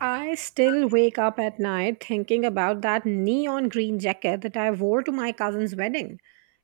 I still wake up at night thinking about that neon green jacket that I wore to my cousin's wedding.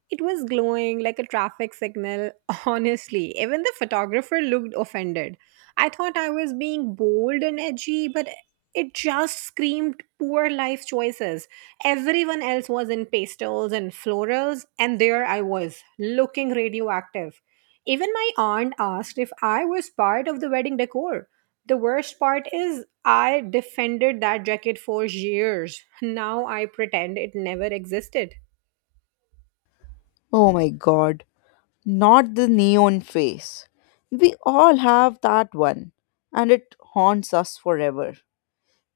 It was glowing like a traffic signal. Honestly, even the photographer looked offended. I thought I was being bold and edgy, but it just screamed poor life choices. Everyone else was in pastels and florals, and there I was, looking radioactive. Even my aunt asked if I was part of the wedding decor. The worst part is, I defended that jacket for years. Now I pretend it never existed. Oh my god, not the neon face. We all have that one, and it haunts us forever.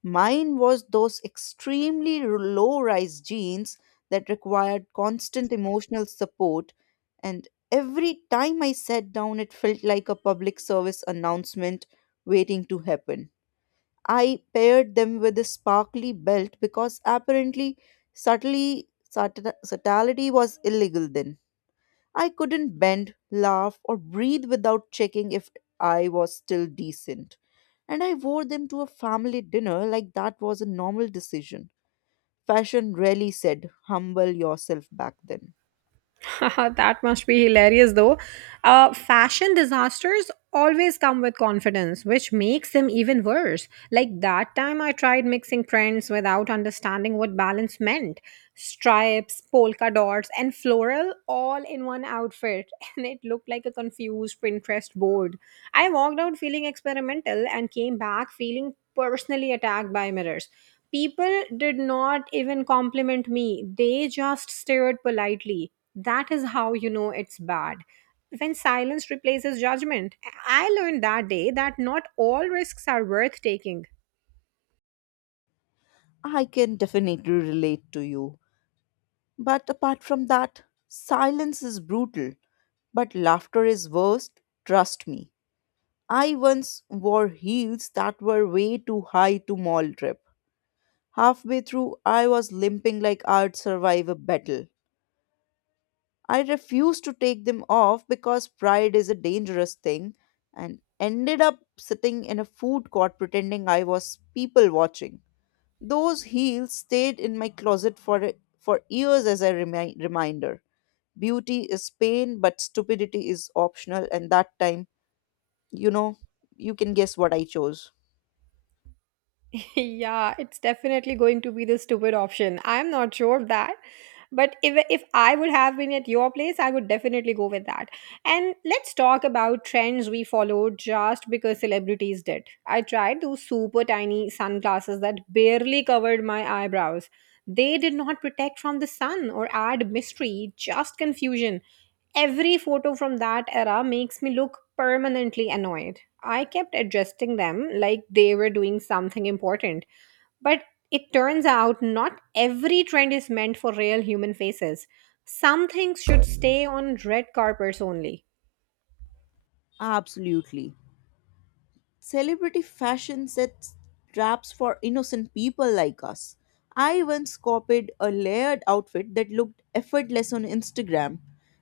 Mine was those extremely low rise jeans that required constant emotional support, and every time I sat down, it felt like a public service announcement waiting to happen. I paired them with a sparkly belt because apparently subtly, subtlety was illegal then. I couldn't bend, laugh, or breathe without checking if I was still decent. And I wore them to a family dinner like that was a normal decision. Fashion really said, humble yourself back then. That must be hilarious though. Fashion disasters always come with confidence, which makes them even worse. Like that time I tried mixing prints without understanding what balance meant. Stripes, polka dots, and floral all in one outfit, and it looked like a confused Pinterest board. I walked out feeling experimental and came back feeling personally attacked by mirrors. People did not even compliment me, they just stared politely. That is how you know it's bad. When silence replaces judgment, I learned that day that not all risks are worth taking. I can definitely relate to you. But apart from that, silence is brutal. But laughter is worst, trust me. I once wore heels that were way too high to mall trip. Halfway through, I was limping like I'd survive a battle. I refused to take them off because pride is a dangerous thing and ended up sitting in a food court pretending I was people watching. Those heels stayed in my closet for years as a reminder. Beauty is pain, but stupidity is optional, and that time, you know, you can guess what I chose. Yeah, it's definitely going to be the stupid option. I'm not sure of that. But if I would have been at your place, I would definitely go with that. And let's talk about trends we followed just because celebrities did. I tried those super tiny sunglasses that barely covered my eyebrows. They did not protect from the sun or add mystery, just confusion. Every photo from that era makes me look permanently annoyed. I kept adjusting them like they were doing something important, but it turns out not every trend is meant for real human faces. Some things should stay on red carpets only. Absolutely. Celebrity fashion sets traps for innocent people like us. I once copied a layered outfit that looked effortless on Instagram,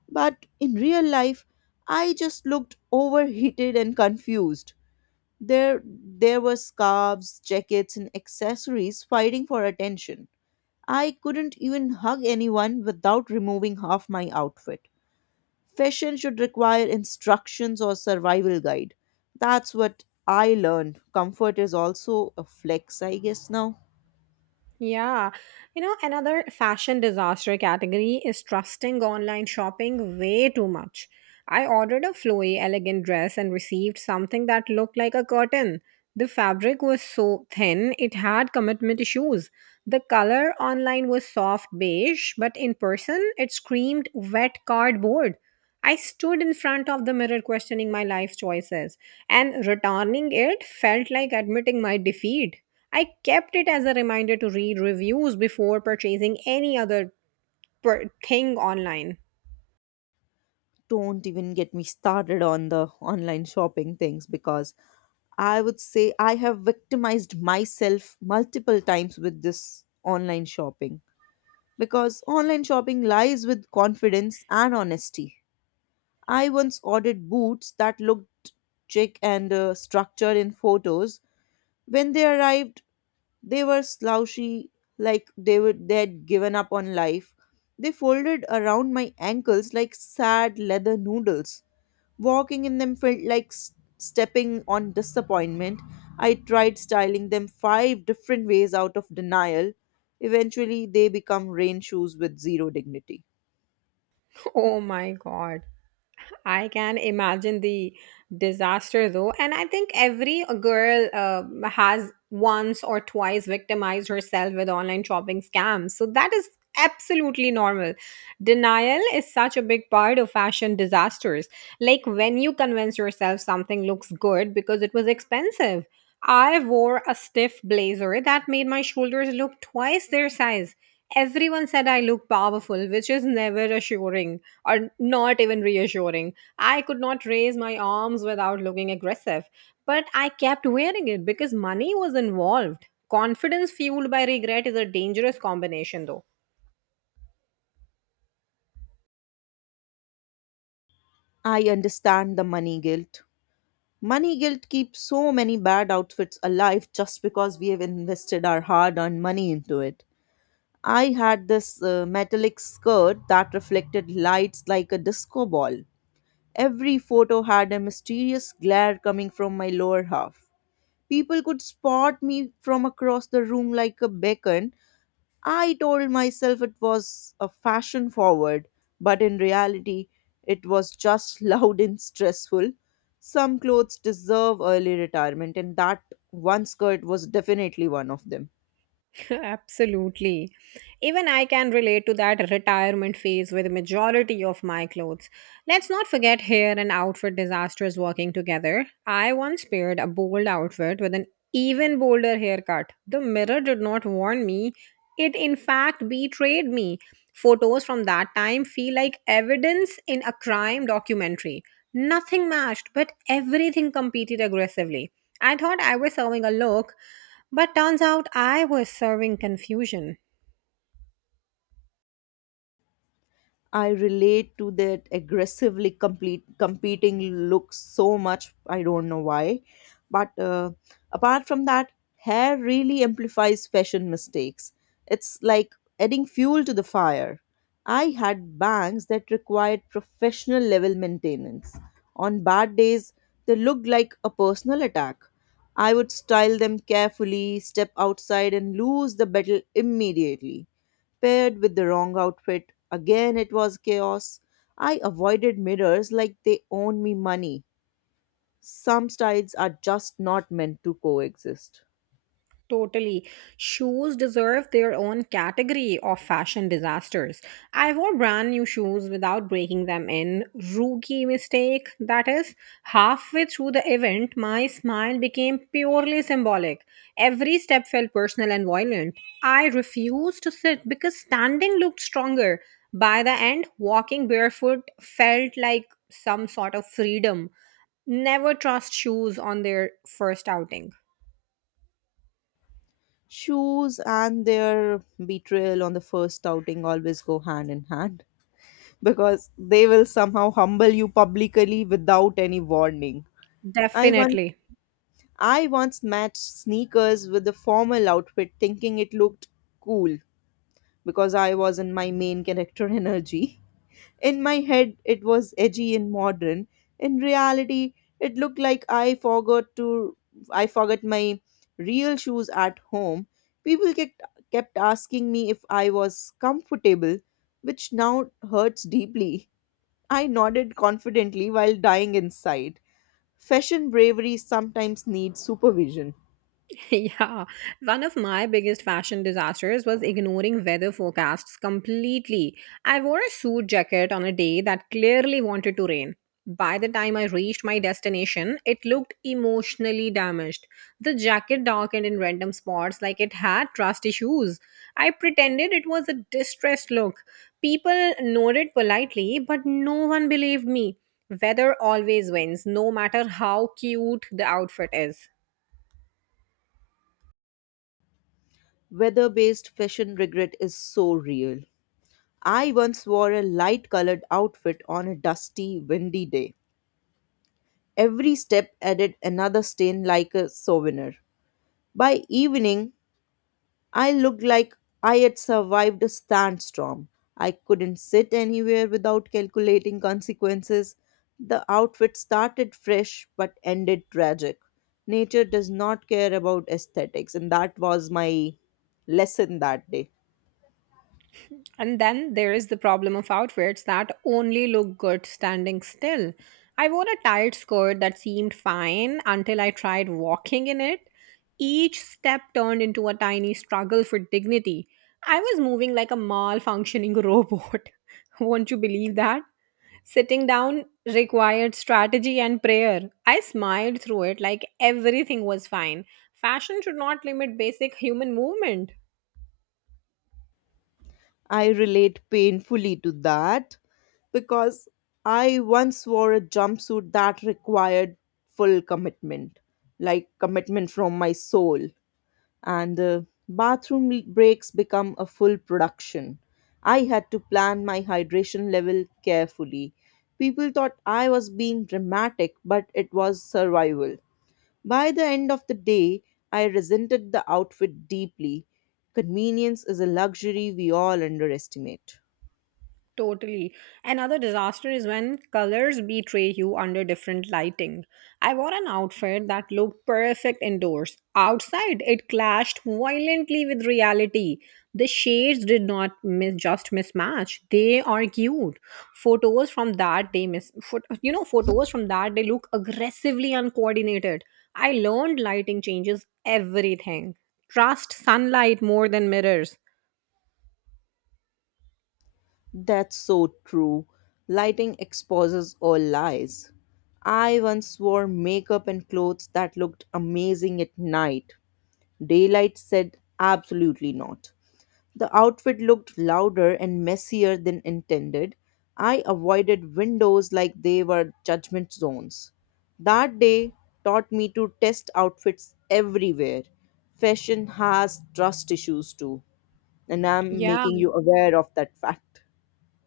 but in real life, I just looked overheated and confused. There were scarves, jackets, and accessories fighting for attention. I couldn't even hug anyone without removing half my outfit. Fashion should require instructions or survival guide. That's what I learned. Comfort is also a flex, I guess now. Yeah. You know, another fashion disaster category is trusting online shopping way too much. I ordered a flowy, elegant dress and received something that looked like a curtain. The fabric was so thin, it had commitment issues. The color online was soft beige, but in person, it screamed wet cardboard. I stood in front of the mirror questioning my life choices, and returning it felt like admitting my defeat. I kept it as a reminder to read reviews before purchasing any other thing online. Don't even get me started on the online shopping things, because I would say I have victimized myself multiple times with this online shopping, because online shopping lies with confidence and honesty. I once ordered boots that looked chic and structured in photos. When they arrived, they were slouchy, like they were dead, given up on life. They folded around my ankles like sad leather noodles. Walking in them felt like stepping on disappointment. I tried styling them five different ways out of denial. Eventually, they become rain shoes with zero dignity. Oh my god. I can imagine the disaster though. And I think every girl has once or twice victimized herself with online shopping scams. So that is absolutely normal. Denial is such a big part of fashion disasters. Like when you convince yourself something looks good because it was expensive. I wore a stiff blazer that made my shoulders look twice their size. Everyone said I looked powerful, which is never assuring or not even reassuring. I could not raise my arms without looking aggressive, but I kept wearing it because money was involved. Confidence fueled by regret is a dangerous combination, though. I understand the money guilt. Money guilt keeps so many bad outfits alive just because we have invested our hard earned money into it. I had this metallic skirt that reflected lights like a disco ball. Every photo had a mysterious glare coming from my lower half. People could spot me from across the room like a beacon. I told myself it was a fashion forward, but in reality, it was just loud and stressful. Some clothes deserve early retirement, and that one skirt was definitely one of them. Absolutely. Even I can relate to that retirement phase with majority of my clothes. Let's not forget hair and outfit disasters working together. I once paired a bold outfit with an even bolder haircut. The mirror did not warn me. It in fact betrayed me. Photos from that time feel like evidence in a crime documentary. Nothing matched, but everything competed aggressively. I thought I was serving a look, but turns out I was serving confusion. I relate to that aggressively complete competing look so much. I don't know why, but apart from that, hair really amplifies fashion mistakes. It's like adding fuel to the fire. I had bangs that required professional level maintenance. On bad days, they looked like a personal attack. I would style them carefully, step outside, and lose the battle immediately paired with the wrong outfit. Again, it was chaos. I avoided mirrors like they own me money. Some styles are just not meant to coexist. Totally. Shoes deserve their own category of fashion disasters. I wore brand new shoes without breaking them in. Rookie mistake, that is. Halfway through the event, my smile became purely symbolic. Every step felt personal and violent. I refused to sit because standing looked stronger. By the end, walking barefoot felt like some sort of freedom. Never trust shoes on their first outing. Shoes and their betrayal on the first outing always go hand in hand because they will somehow humble you publicly without any warning. I once, Definitely. I once matched sneakers with a formal outfit thinking it looked cool because I was in my main character energy. In my head, it was edgy and modern. In reality, it looked like I forgot my real shoes at home. People kept asking me if I was comfortable, which now hurts deeply. I nodded confidently while dying inside. Fashion bravery sometimes needs supervision. Yeah, one of my biggest fashion disasters was ignoring weather forecasts completely. I wore a suit jacket on a day that clearly wanted to rain. By the time I reached my destination, it looked emotionally damaged. The jacket darkened in random spots like it had trust issues. I pretended it was a distressed look. People nodded politely, but no one believed me. Weather always wins, no matter how cute the outfit is. Weather based fashion regret is so real. I once wore a light colored outfit on a dusty, windy day. Every step added another stain like a souvenir. By evening, I looked like I had survived a sandstorm. I couldn't sit anywhere without calculating consequences. The outfit started fresh but ended tragic. Nature does not care about aesthetics, and that was my lesson that day. And then there is the problem of outfits that only look good standing still. I wore a tight skirt that seemed fine until I tried walking in it. Each step turned into a tiny struggle for dignity. I was moving like a malfunctioning robot. Won't you believe that? Sitting down required strategy and prayer. I smiled through it like everything was fine. Fashion should not limit basic human movement. I relate painfully to that, because I once wore a jumpsuit that required full commitment, like commitment from my soul, and bathroom breaks become a full production. I had to plan my hydration level carefully. People thought I was being dramatic, but it was survival. By the end of the day, I resented the outfit deeply. Convenience is a luxury we all underestimate. Totally. Another disaster is when colors betray you under different lighting. I wore an outfit that looked perfect indoors. Outside, it clashed violently with reality. The shades did not mis just mismatch. They argued. Photos from that day look aggressively uncoordinated. I learned lighting changes everything. Trust sunlight more than mirrors. That's so true. Lighting exposes all lies. I once wore makeup and clothes that looked amazing at night. Daylight said absolutely not. The outfit looked louder and messier than intended. I avoided windows like they were judgment zones. That day taught me to test outfits everywhere. Fashion has trust issues too, and I'm Yeah, making you aware of that fact.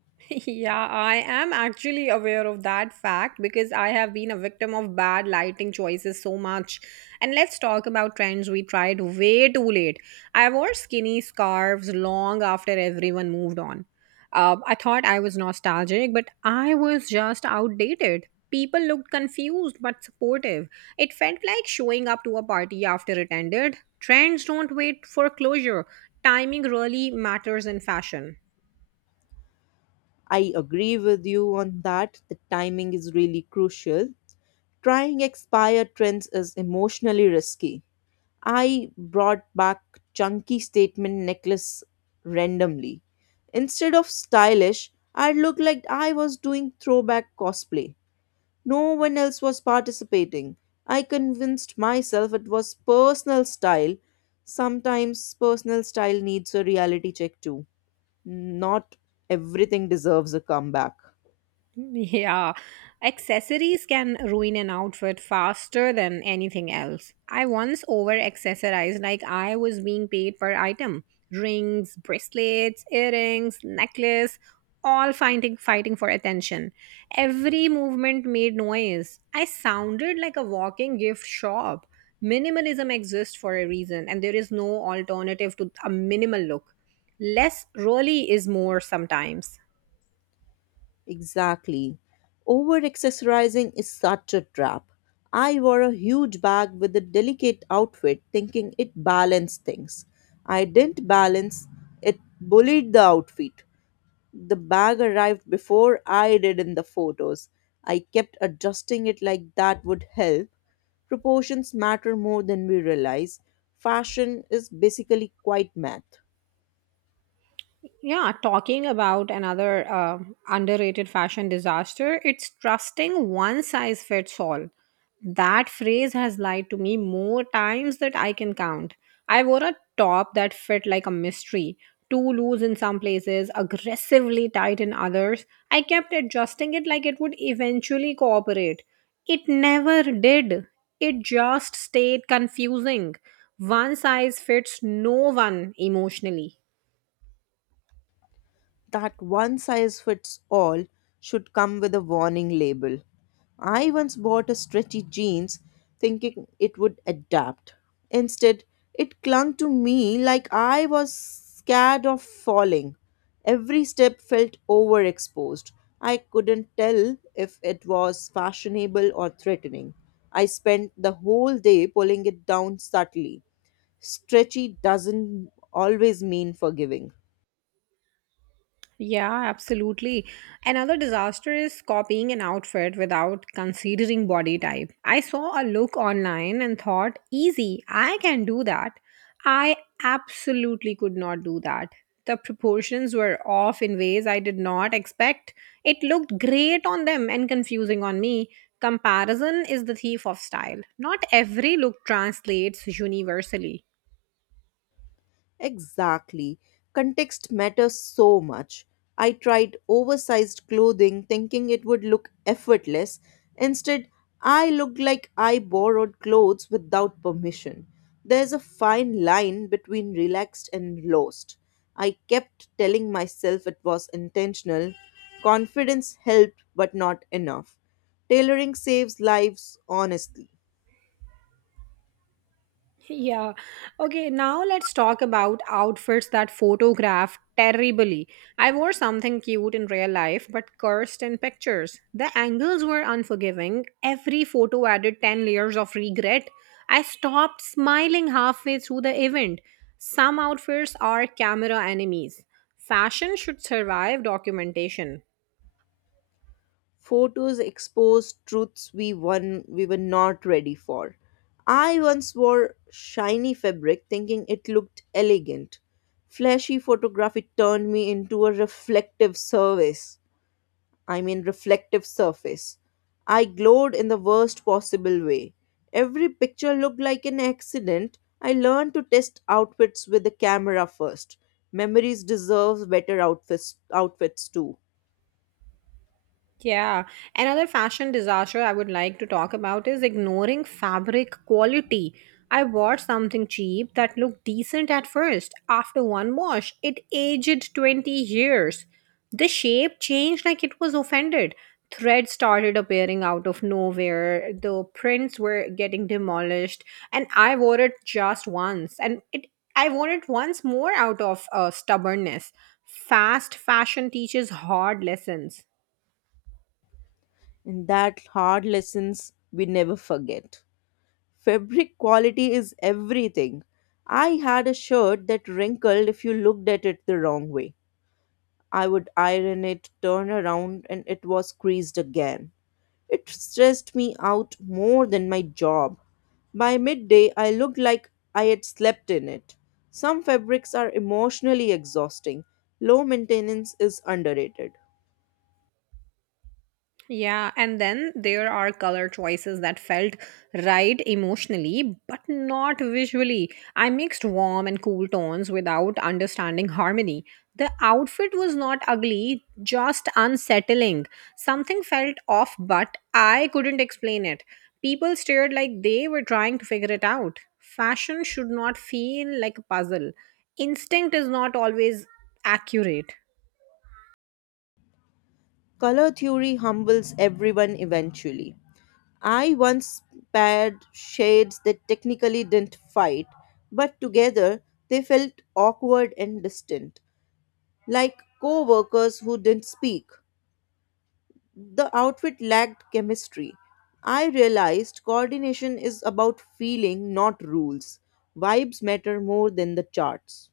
Yeah, I am actually aware of that fact because I have been a victim of bad lighting choices so much. And let's talk about trends we tried way too late. I wore skinny scarves long after everyone moved on. I thought I was nostalgic, but I was just outdated. People looked confused but supportive. It felt like showing up to a party after it ended. Trends don't wait for closure. Timing really matters in fashion. I agree with you on that. The timing is really crucial. Trying expired trends is emotionally risky. I brought back chunky statement necklace randomly. Instead of stylish, I looked like I was doing throwback cosplay. No one else was participating. I convinced myself it was personal style. Sometimes personal style needs a reality check too. Not everything deserves a comeback. Yeah, accessories can ruin an outfit faster than anything else. I once over accessorized like I was being paid per item rings, bracelets, earrings, necklace, all fighting for attention. Every movement made noise. I sounded like a walking gift shop. Minimalism exists for a reason, and there is no alternative to a minimal look. Less really is more sometimes. Exactly. Over accessorizing is such a trap. I wore a huge bag with a delicate outfit thinking it balanced things. I didn't balance, it bullied the outfit. The bag arrived before I did in the photos. I kept adjusting it like that would help. Proportions matter more than we realize. Fashion is basically quite math. Yeah, talking about another underrated fashion disaster, it's trusting one size fits all. That phrase has lied to me more times that I can count. I wore a top that fit like a mystery, too loose in some places, aggressively tight in others. I kept adjusting it like it would eventually cooperate. It never did. It just stayed confusing. One size fits no one emotionally. That one size fits all should come with a warning label. I once bought a stretchy jeans thinking it would adapt. Instead, it clung to me like I was scared of falling. Every step felt overexposed. I couldn't tell if it was fashionable or threatening. I spent the whole day pulling it down subtly. Stretchy doesn't always mean forgiving. Yeah, absolutely. Another disaster is copying an outfit without considering body type. I saw a look online and thought, easy, I can do that. I absolutely could not do that. The proportions were off in ways I did not expect. It looked great on them and confusing on me. Comparison is the thief of style. Not every look translates universally. Exactly. Context matters so much. I tried oversized clothing thinking it would look effortless. Instead, I looked like I borrowed clothes without permission. There's a fine line between relaxed and lost. I kept telling myself it was intentional. Confidence helped, but not enough. Tailoring saves lives, honestly. Yeah. Okay, now let's talk about outfits that photograph terribly. I wore something cute in real life but cursed in pictures. The angles were unforgiving. Every photo added 10 layers of regret. I stopped smiling halfway through the event. Some outfits are camera enemies. Fashion should survive documentation. Photos exposed truths we were not ready for. I once wore shiny fabric thinking it looked elegant. Flashy photography turned me into a reflective service. I mean reflective surface. I glowed in the worst possible way. Every picture looked like an accident. I learned to test outfits with the camera first. Memories deserve better outfits too. Yeah. Another fashion disaster I would like to talk about is ignoring fabric quality. I bought something cheap that looked decent at first. After one wash, it aged 20 years. The shape changed like it was offended. Threads started appearing out of nowhere. The prints were getting demolished. And I wore it just once. And it I wore it once more out of stubbornness. Fast fashion teaches hard lessons. And that hard lessons we never forget. Fabric quality is everything. I had a shirt that wrinkled if you looked at it the wrong way. I would iron it, turn around, and it was creased again. It stressed me out more than my job. By midday, I looked like I had slept in it. Some fabrics are emotionally exhausting. Low maintenance is underrated. Yeah, and then there are color choices that felt right emotionally but not visually. I mixed warm and cool tones without understanding harmony. The outfit was not ugly, just unsettling. Something felt off, but I couldn't explain it. People stared like they were trying to figure it out. Fashion should not feel like a puzzle. Instinct is not always accurate. Color theory humbles everyone eventually. I once paired shades that technically didn't fight, but together they felt awkward and distant, like co workers who didn't speak. The outfit lacked chemistry. I realized coordination is about feeling, not rules. Vibes matter more than the charts.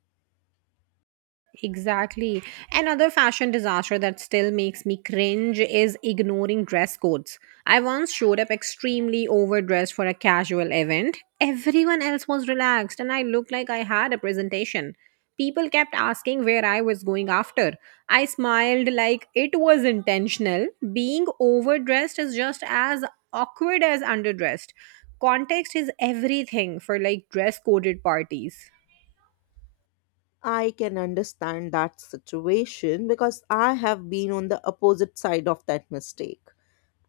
Exactly. Another fashion disaster that still makes me cringe is ignoring dress codes. I once showed up extremely overdressed for a casual event. Everyone else was relaxed, and I looked like I had a presentation. People kept asking where I was going after. I smiled like it was intentional. Being overdressed is just as awkward as underdressed. Context is everything for like dress coded parties. I can understand that situation, because I have been on the opposite side of that mistake.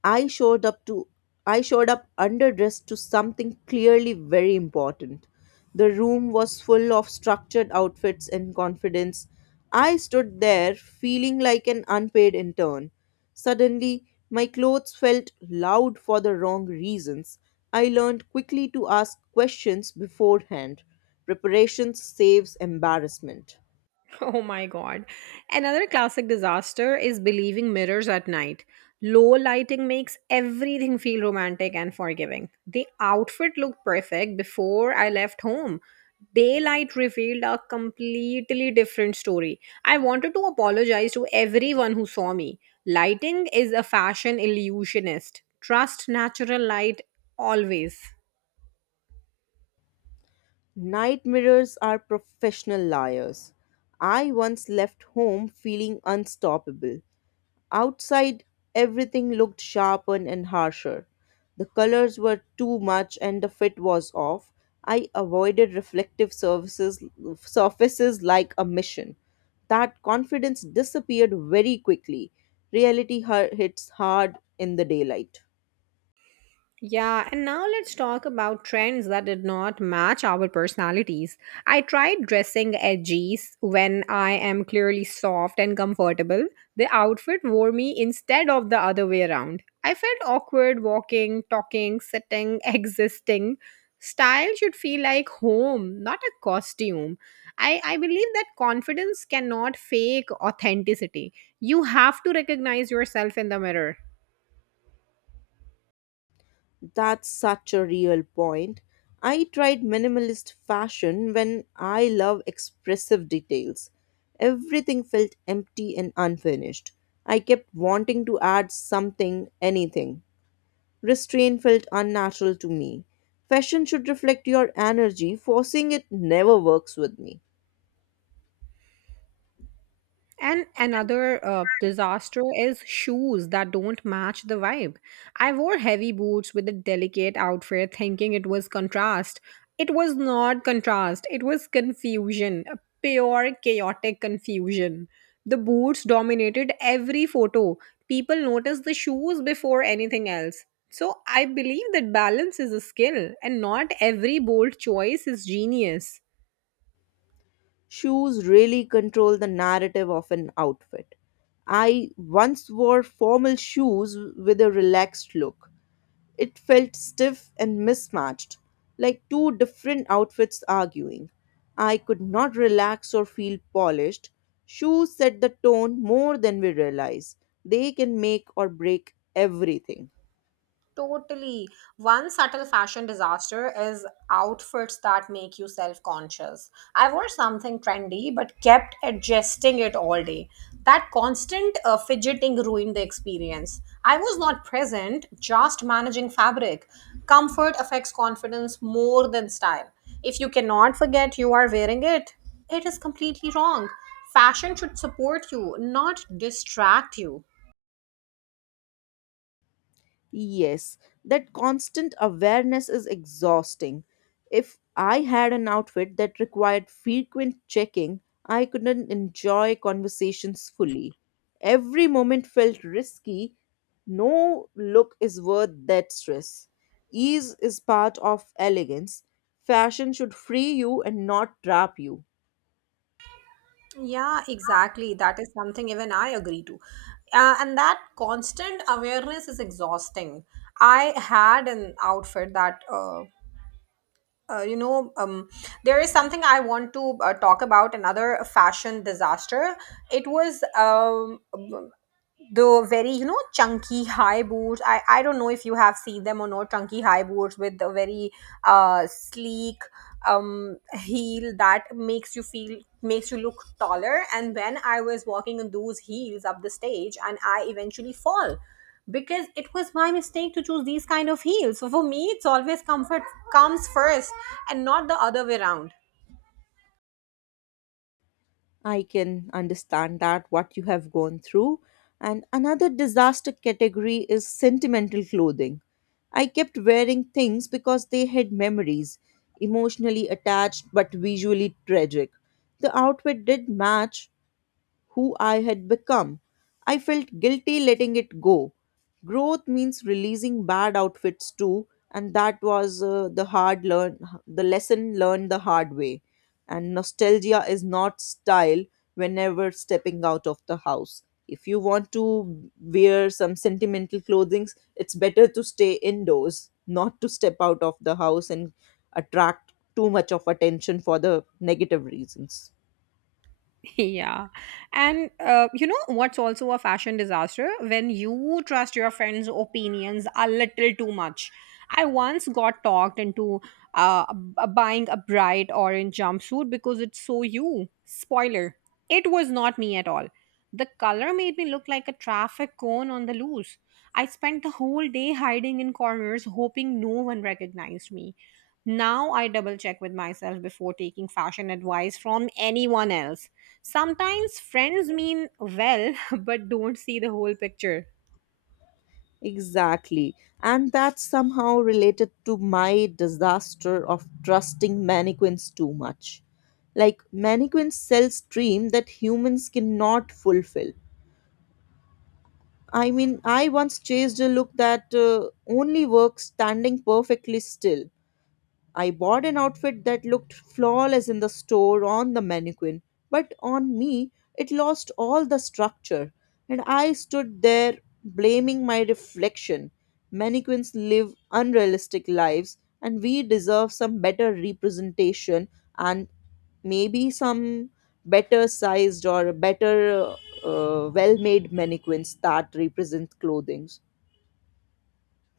I showed up to I showed up underdressed to something clearly very important. The room was full of structured outfits and confidence. I stood there feeling like an unpaid intern. Suddenly, my clothes felt loud for the wrong reasons. I learned quickly to ask questions beforehand. Preparation saves embarrassment. Oh my god. Another classic disaster is believing mirrors at night. Low lighting makes everything feel romantic and forgiving. The outfit looked perfect before I left home. Daylight revealed a completely different story. I wanted to apologize to everyone who saw me. Lighting is a fashion illusionist. Trust natural light always. Night mirrors are professional liars. I once left home feeling unstoppable. Outside, everything looked sharper and harsher. The colors were too much and the fit was off. I avoided reflective surfaces like a mission. That confidence disappeared very quickly. Reality hits hard in the daylight. Yeah, and now let's talk about trends that did not match our personalities. I tried dressing edgy when I am clearly soft and comfortable. The outfit wore me instead of the other way around. I felt awkward walking, talking, sitting, existing. Style should feel like home, not a costume. I believe that confidence cannot fake authenticity. You have to recognize yourself in the mirror. That's such a real point. I tried minimalist fashion when I love expressive details. Everything felt empty and unfinished. I kept wanting to add something, anything. Restraint felt unnatural to me. Fashion should reflect your energy, forcing it never works with me. And another disaster is shoes that don't match the vibe. I wore heavy boots with a delicate outfit thinking it was contrast. It was not contrast, it was confusion, a pure chaotic confusion. The boots dominated every photo. People noticed the shoes before anything else. So I believe that balance is a skill, and not every bold choice is genius. Shoes really control the narrative of an outfit. I once wore formal shoes with a relaxed look. It felt stiff and mismatched, like two different outfits arguing. I could not relax or feel polished. Shoes set the tone more than we realize. They can make or break everything. Totally. One subtle fashion disaster is outfits that make you self conscious. I wore something trendy but kept adjusting it all day. That constant fidgeting ruined the experience. I was not present, just managing fabric. Comfort affects confidence more than style. If you cannot forget you are wearing it, it is completely wrong. Fashion should support you, not distract you. Yes, that constant awareness is exhausting. If I had an outfit that required frequent checking, I couldn't enjoy conversations fully. Every moment felt risky. No look is worth that stress. Ease is part of elegance. Fashion should free you and not trap you. Yeah, exactly. That is something even I agree to. And that constant awareness is exhausting. I had an outfit that, you know, There is something I want to talk about another fashion disaster. It was the very chunky high boots, I don't know if you have seen them or not. Chunky high boots with the very sleek heel that makes you feel, makes you look taller. And when I was walking in those heels up the stage, and I eventually fall, because it was my mistake to choose these kind of heels. So for me it's always comfort comes first, and not the other way around. I can understand that what you have gone through. And another disaster category is sentimental clothing. I kept wearing things because they had memories, emotionally attached but visually tragic. The outfit did match, who I had become. I felt guilty letting it go. Growth means releasing bad outfits too, and that was, the lesson learned the hard way. And nostalgia is not style whenever stepping out of the house. If you want to wear some sentimental clothing, it's better to stay indoors, not to step out of the house and attract too much of attention for the negative reasons. Yeah. And you know what's also a fashion disaster? When you trust your friends' opinions a little too much. I once got talked into buying a bright orange jumpsuit because it's so you. Spoiler, it was not me at all. The color made me look like a traffic cone on the loose. I spent the whole day hiding in corners, hoping no one recognized me. Now I double check with myself before taking fashion advice from anyone else. Sometimes friends mean well but don't see the whole picture. Exactly. And that's somehow related to my disaster of trusting mannequins too much. Like, mannequins sells dream that humans cannot fulfill. I mean, I once chased a look that only works standing perfectly still. I bought an outfit that looked flawless in the store on the mannequin, but on me, it lost all the structure, and I stood there blaming my reflection. Mannequins live unrealistic lives, and we deserve some better representation and maybe some better sized or better, well made mannequins that represent clothing.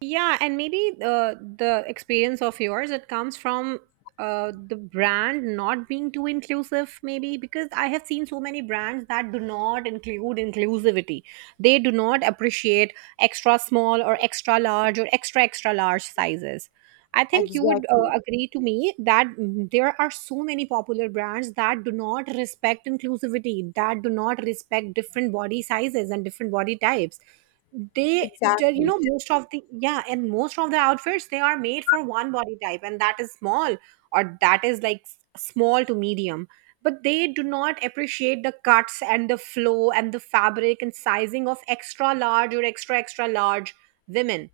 Yeah, and maybe the experience of yours, it comes from the brand not being too inclusive, maybe because I have seen so many brands that do not include inclusivity. They do not appreciate extra small or extra large or extra extra large sizes. I think you would Exactly, agree to me that there are so many popular brands that do not respect inclusivity, that do not respect different body sizes and different body types. they ju- you exactly. know most of the, yeah, and most of the outfits, they are made for one body type, and that is small, or that is like small to medium. But they do not appreciate the cuts and the flow and the fabric and sizing of extra large or extra extra large women.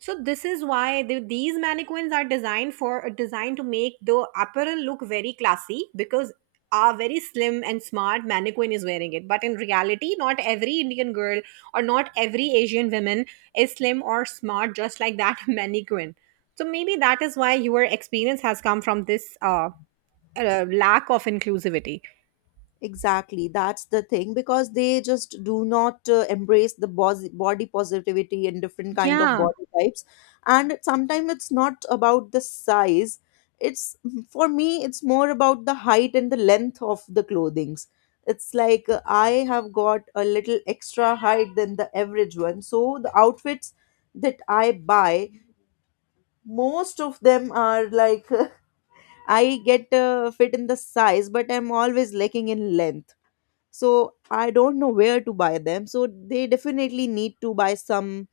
So this is why these mannequins are designed for, designed to make the apparel look very classy, because a very slim and smart mannequin is wearing it. But in reality, not every Indian girl or not every Asian woman is slim or smart just like that mannequin. So maybe that is why your experience has come from this lack of inclusivity. Exactly, that's the thing, because they just do not embrace the body positivity and different kind of Yeah, body types. And sometimes it's not about the size. It's for me, it's more about the height and the length of the clothings. It's like, I have got a little extra height than the average one. So the outfits that I buy, most of them are like I get, fit in the size, but I'm always lacking in length. So I don't know where to buy them, so they definitely need to buy some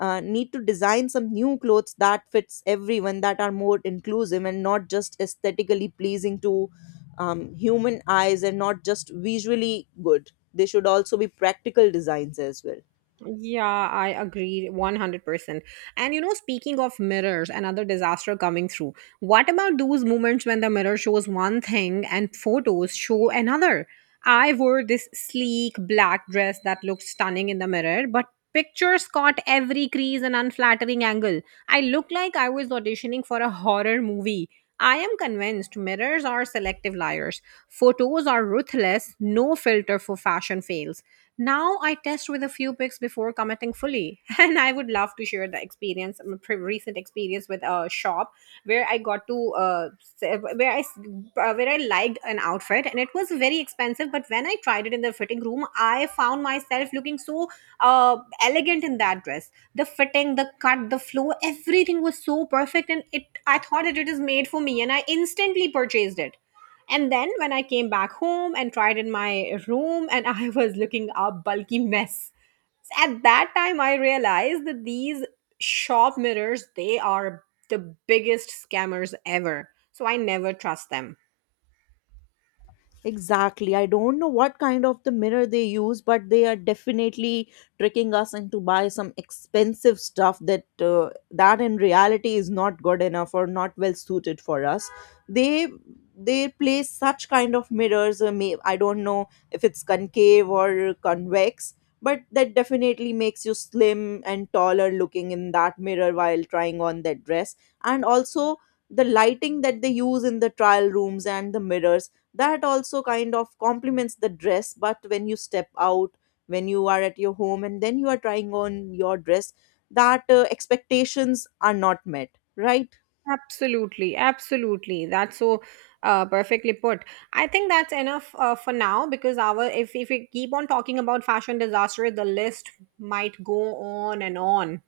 uh, need to design some new clothes that fits everyone, that are more inclusive and not just aesthetically pleasing to, human eyes, and not just visually good. They should also be practical designs as well. yeah, I agree 100%. And you know, speaking of mirrors, another disaster coming through. What about those moments when the mirror shows one thing and photos show another? I wore this sleek black dress that looked stunning in the mirror, but pictures caught every crease and unflattering angle. I looked like I was auditioning for a horror movie. I am convinced mirrors are selective liars. Photos are ruthless, no filter for fashion fails. Now I test with a few picks before committing fully, and I would love to share the experience, my recent experience with a shop where I got to where I liked an outfit, and it was very expensive. But when I tried it in the fitting room, I found myself looking so uh, elegant in that dress. The fitting, the cut, the flow, everything was so perfect, and it I thought that it is made for me, and I instantly purchased it. And then when I came back home and tried in my room, and I was looking a bulky mess. At that time, I realized that these shop mirrors, they are the biggest scammers ever. So I never trust them. Exactly. I don't know what kind of the mirror they use, but they are definitely tricking us into buy some expensive stuff that, that in reality is not good enough or not well suited for us. They they place such kind of mirrors. I don't know if it's concave or convex, but that definitely makes you slim and taller looking in that mirror while trying on that dress. And also the lighting that they use in the trial rooms and the mirrors that also kind of complements the dress, but when you step out, when you are at your home and then you are trying on your dress, that, expectations are not met, right? Absolutely, absolutely. That's so perfectly put. I think that's enough for now, because our, if we keep on talking about fashion disaster, the list might go on and on.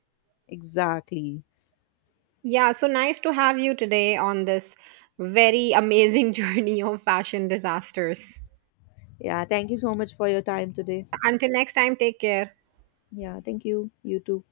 Exactly. Yeah, so nice to have you today on this very amazing journey of fashion disasters. Yeah, thank you so much for your time today. Until next time, take care. Yeah, thank you. You too.